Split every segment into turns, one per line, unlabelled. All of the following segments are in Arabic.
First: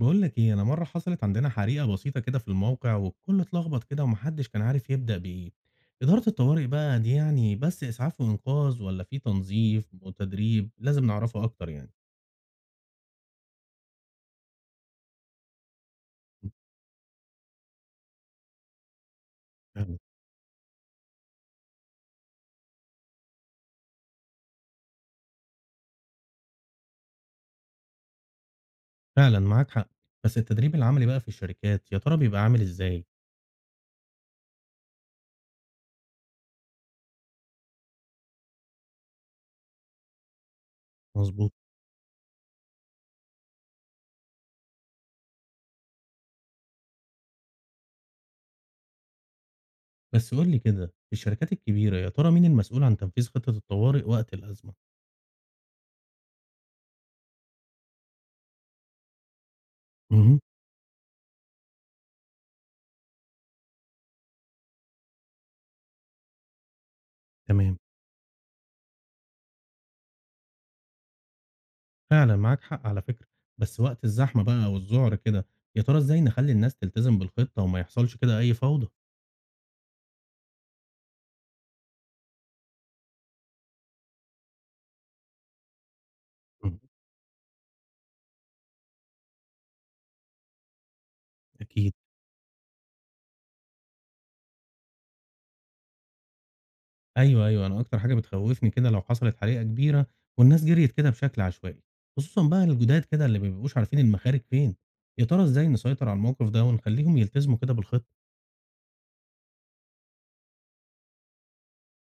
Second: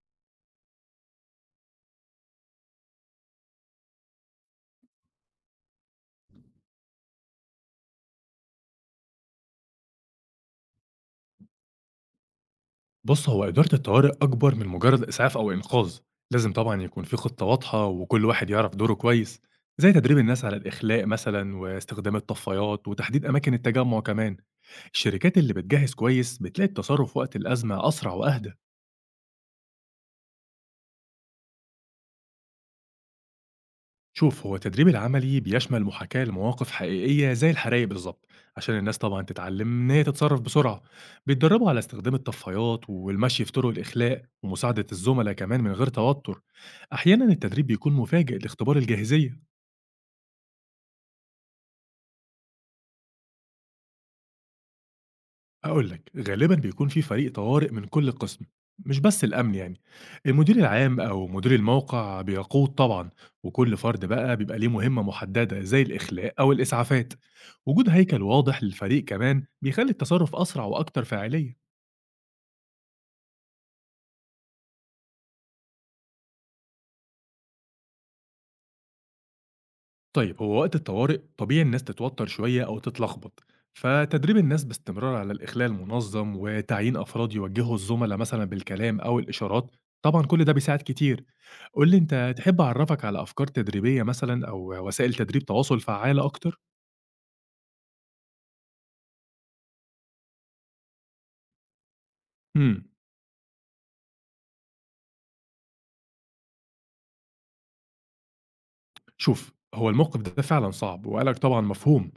بقول لك ايه، انا مره حصلت عندنا حريقه بسيطه كده في الموقع، والكل اتلخبط كده ومحدش كان عارف يبدا بايه. اداره الطوارئ بقى دي يعني بس اسعاف وانقاذ، ولا في تنظيف وتدريب لازم نعرفه اكتر يعني؟
بُص، هو إدارة الطوارئ أكبر من مجرد إسعاف أو إنقاذ، لازم طبعًا يكون في خطة واضحة وكل واحد يعرف دوره كويس، زي
فعلا.
تدريب الناس على الإخلاء مثلًا واستخدام الطفايات وتحديد أماكن التجمع كمان، الشركات اللي بتجهز كويس بتلاقي التصرف وقت الأزمة أسرع وأهدى.
فعلا معاك حق. بس التدريب العملي بقى في الشركات يا ترى بيبقى عامل ازاي؟
شوف، هو التدريب العملي بيشمل محاكاة لمواقف حقيقية زي الحرايق بالظبط عشان الناس طبعا تتعلم إن هي تتصرف بسرعة،
مظبوط.
بيتدربوا على استخدام الطفايات والمشي في طرق الإخلاء ومساعدة الزملاء كمان من غير توتر. أحيانا التدريب بيكون مفاجئ لاختبار الجاهزية.
بس قول لي كده، في الشركات الكبيره يا ترى مين المسؤول عن تنفيذ خطه الطوارئ وقت الازمه؟
هاقول لك، غالبًا بيكون في فريق طوارئ من كل قسم، مش بس الأمن يعني.
مهم.
المدير العام أو مدير الموقع بيقود طبعًا، وكل فرد بقى بيبقى ليه مهمة محددة زي الإخلاء أو الإسعافات.
تمام.
وجود هيكل واضح للفريق كمان بيخلي التصرف أسرع وأكتر فاعلية.
فعلًا معاك حق على فكرة، بس وقت الزحمة بقى والذعر كده، يا ترى إزاي نخلّي الناس تلتزم بالخطة وما يحصلش كده أي فوضى؟
طيب، هو وقت الطوارئ طبيعي الناس تتوتر شوية أو تتلخبط، فتدريب الناس باستمرار على الإخلال المنظم
إمم،
وتعيين أفراد يوجهوا الزملاء مثلا بالكلام أو الإشارات، طبعا كل ده بيساعد كتير. قول
أكيد.
لي أنت، تحب أعرفك على أفكار تدريبية مثلا أو وسائل تدريب تواصل فعالة أكتر؟
أيوه، أيوه، أنا أكتر حاجة بتخوّفني كده لو حصلت حريقة كبيرة والناس جريت كده بشكل عشوائي، خصوصًا بقى
مم.
الجداد كده اللي ما بيبقوش عارفين المخارج فين، يا ترى إزاي نسيطر على الموقف ده ونخلّيهم يلتزموا كده بالخطة؟
شوف، هو الموقف ده فعلًا صعب وقلقك طبعًا مفهوم،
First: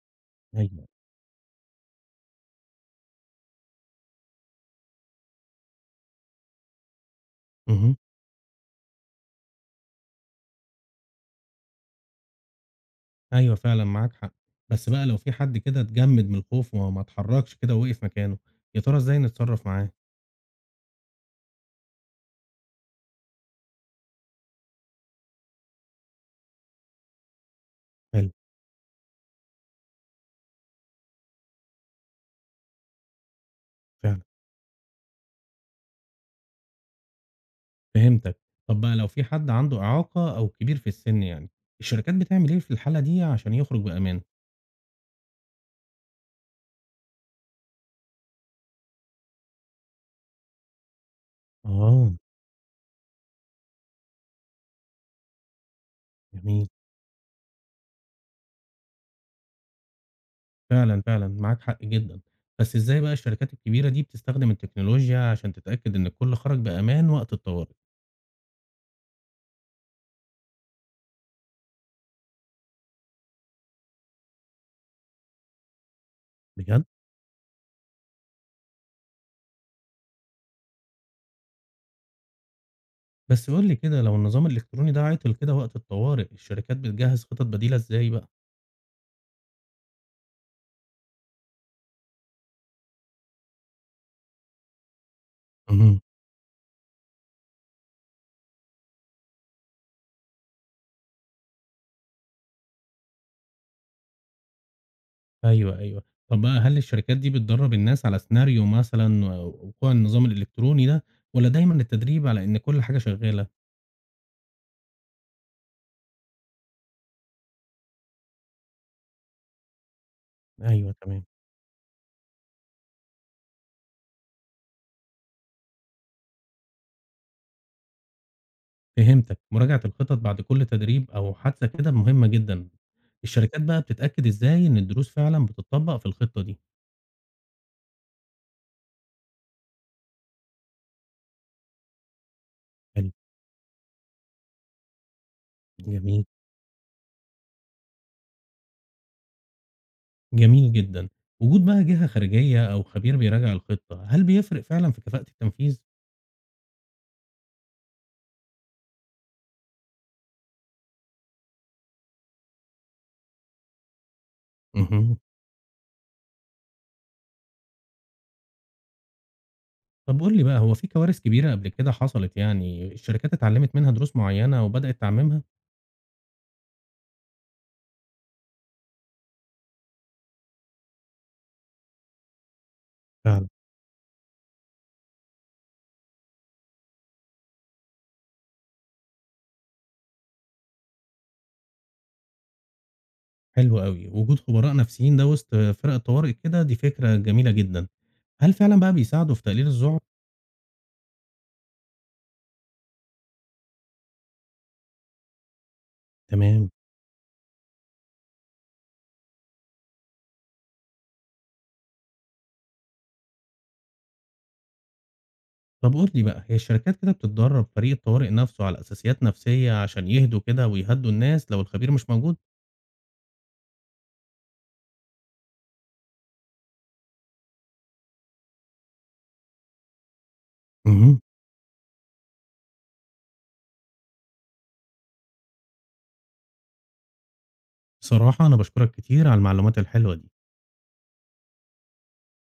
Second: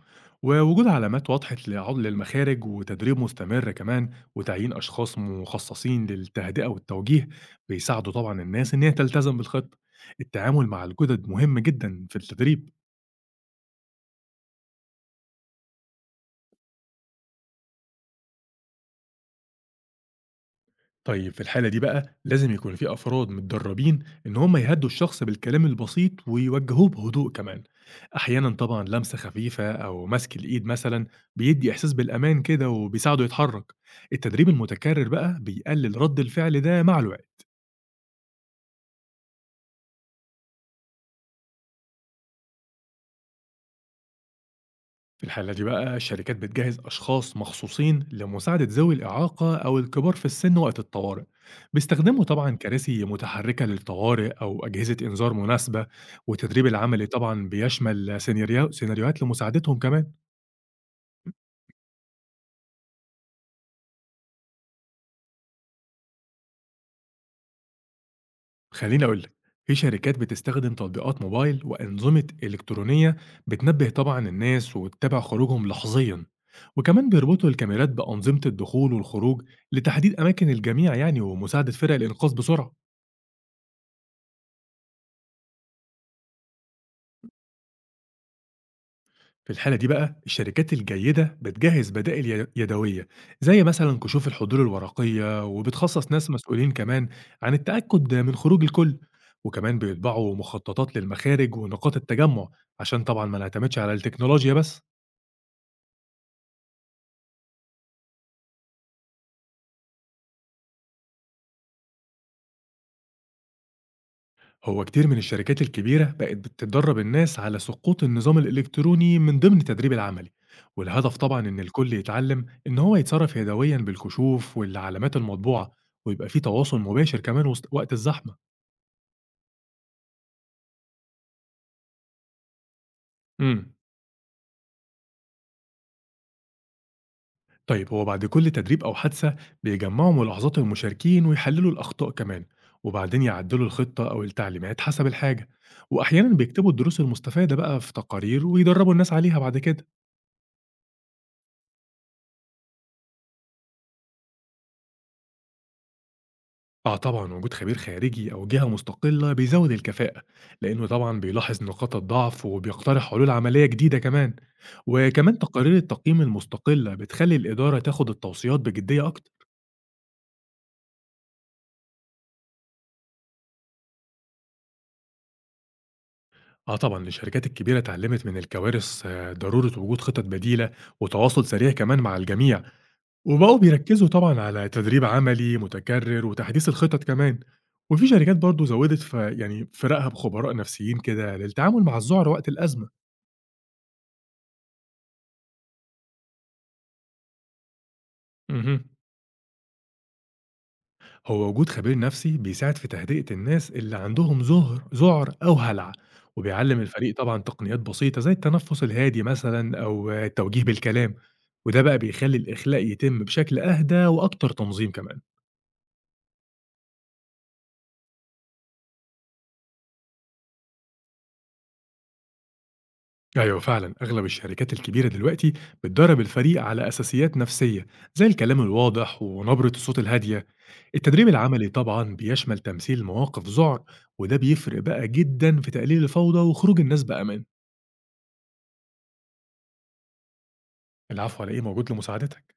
أيوه.
ووجود علامات واضحة لعُزل المخارج وتدريب مستمر كمان وتعيين أشخاص مخصصين للتهدئة والتوجيه
اهم.
بيساعدوا طبعًا الناس إن هي تلتزم بالخطة، التعامل مع الجُدد مهم جدًا في التدريب.
أيوه فعلًا معاك حق، بس بقى لو في حد كده اتجمد من الخوف وما اتحركش كده ووقف مكانه، يا ترى إزاي نتصرف معاه؟
طيب، في الحالة دي بقى لازم يكون في أفراد متدربين إن هم يهدوا الشخص بالكلام البسيط ويوجهوه بهدوء كمان.
حلو.
أحيانا طبعا لمسة خفيفة أو مسك الإيد مثلا بيدي إحساس بالأمان كده وبيساعده يتحرك.
فعلًا.
التدريب المتكرر بقى بيقلل رد الفعل ده مع الوقت.
فهمتك. طب بقى لو في حد عنده إعاقة أو كبير في السن يعني، الشركات بتعمل إيه في الحالة دي عشان يخرج بأمان؟
في الحالة دي بقى الشركات بتجهز أشخاص مخصوصين لمساعدة ذوي الإعاقة أو الكبار في السن وقت الطوارئ،
آه.
بيستخدموا طبعا كراسي متحركة للطوارئ أو أجهزة إنذار مناسبة.
جميل.
والتدريب العملي طبعا بيشمل سيناريوهات لمساعدتهم كمان.
فعلًا، فعلًا معاك حق جدًا. بس إزاي بقى الشركات الكبيرة دي بتستخدم التكنولوجيا عشان تتأكد إن الكل خرج بأمان وقت الطوارئ؟
خليني أقول لك، في شركات بتستخدم تطبيقات موبايل وأنظمة إلكترونية بتنبه طبعا الناس وتتابع خروجهم لحظيا،
بجد؟
وكمان بيربطوا الكاميرات بأنظمة الدخول والخروج لتحديد أماكن الجميع يعني ومساعدة فرق الإنقاذ بسرعة.
بس قُل لي كده، لو النظام الإلكتروني ده عطل كده وقت الطوارئ، الشركات بتجهّز خطط بديلة إزاي بقى؟
في الحالة دي بقى الشركات الجيدة بتجهز بدائل يدوية زي مثلا كشوف الحضور الورقية،
اهم.
وبتخصص ناس مسؤولين كمان عن التأكد من خروج الكل، وكمان بيطبعوا مخططات للمخارج ونقاط التجمع عشان طبعا ما نعتمدش على التكنولوجيا بس.
أيوه، أيوه. طب بقى، هل الشركات دي بتدرّب الناس على سيناريو مثلًا و وقوع النظام الإلكتروني ده، والّا دايمًا التدريب على إن كل حاجة شغّالة؟
هو كتير من الشركات الكبيرة بقت بتدرب الناس على سقوط النظام الإلكتروني من ضمن التدريب العملي،
أيوه
والهدف
تمام.
طبعا إن الكل يتعلم إن هو يتصرف يدويا بالكشوف والعلامات المطبوعة، ويبقى في تواصل مباشر كمان وقت الزحمة.
فهمتك. مراجعة الخطط بعد كل تدريب أو حادثة كده مهمة جدًا، الشركات
امم
بقى بتتأكد إزاي إن الدروس فعلًا بتطبق في الخطة دي؟
طيب، هو بعد كل تدريب أو حادثة بيجمعوا ملاحظات المشاركين ويحللوا الأخطاء كمان،
حلو.
وبعدين يعدلوا الخطة أو التعليمات حسب الحاجة.
جميل.
وأحيانا بيكتبوا الدروس المستفادة بقى في تقارير ويدربوا الناس عليها بعد كده.
جميل جدًا. وجود بقى جهة خارجية أو خبير بيراجع الخطة، هل بيفرق فعلًا في كفاءة التنفيذ؟
آه طبعا، وجود خبير خارجي أو جهة مستقلة بيزود الكفاءة، لأنه طبعا بيلاحظ نقاط الضعف وبيقترح حلول عملية جديدة كمان.
اهم.
وكمان تقارير التقييم المستقلة بتخلي الإدارة تاخد التوصيات بجدية أكتر.
طب قُل لي بقى، هو في كوارث كبيرة قبل كده حصلت يعني الشركات اتعلمت منها دروس معينة وبدأت تعممها؟
آه طبعًا، الشركات الكبيرة اتعلمت من الكوارث ضرورة وجود خطط بديلة وتواصل سريع كمان مع الجميع،
فعلًا.
وبقوا بيركزوا طبعًا على تدريب عملي متكرر وتحديث الخطط كمان، وفي شركات برضه زوّدت يعني فرقها بخبراء نفسيين كده للتعامل مع الذعر وقت الأزمة.
حلو أوي، وجود خبراء نفسيين ده وسط فرق الطوارئ كده دي فكرة جميلة جدًا، هل فعلًا
اهم.
بقى بيساعدوا في تقليل الذعر؟
هو وجود خبير نفسي بيساعد في تهدئة الناس اللي عندهم ظهر ذعر أو هلع،
تمام.
وبيعلم الفريق طبعا تقنيات بسيطة زي التنفس الهادي مثلا أو التوجيه بالكلام، وده بقى بيخلي الإخلاء يتم بشكل أهدى وأكتر تنظيم كمان.
طب قُل لي بقى، هي الشركات كده بتتدرّب فريق الطوارئ نَفْسه على أساسيات نَفْسية عشان يهدوا كده ويهدّوا الناس لو الخبير مش موجود؟
أيوة فعلا، أغلب الشركات الكبيرة دلوقتي بتدرب الفريق على أساسيات نفسية زي الكلام الواضح ونبرة الصوت الهادية.
اهم.
التدريب العملي طبعا بيشمل تمثيل مواقف ذعر، وده بيفرق بقى جدا في تقليل الفوضى وخروج الناس بأمان.
بصراحة أنا باشكرك كتير على المعلومات الحلوة دي.
العفو على إيه، موجود لمساعدتك.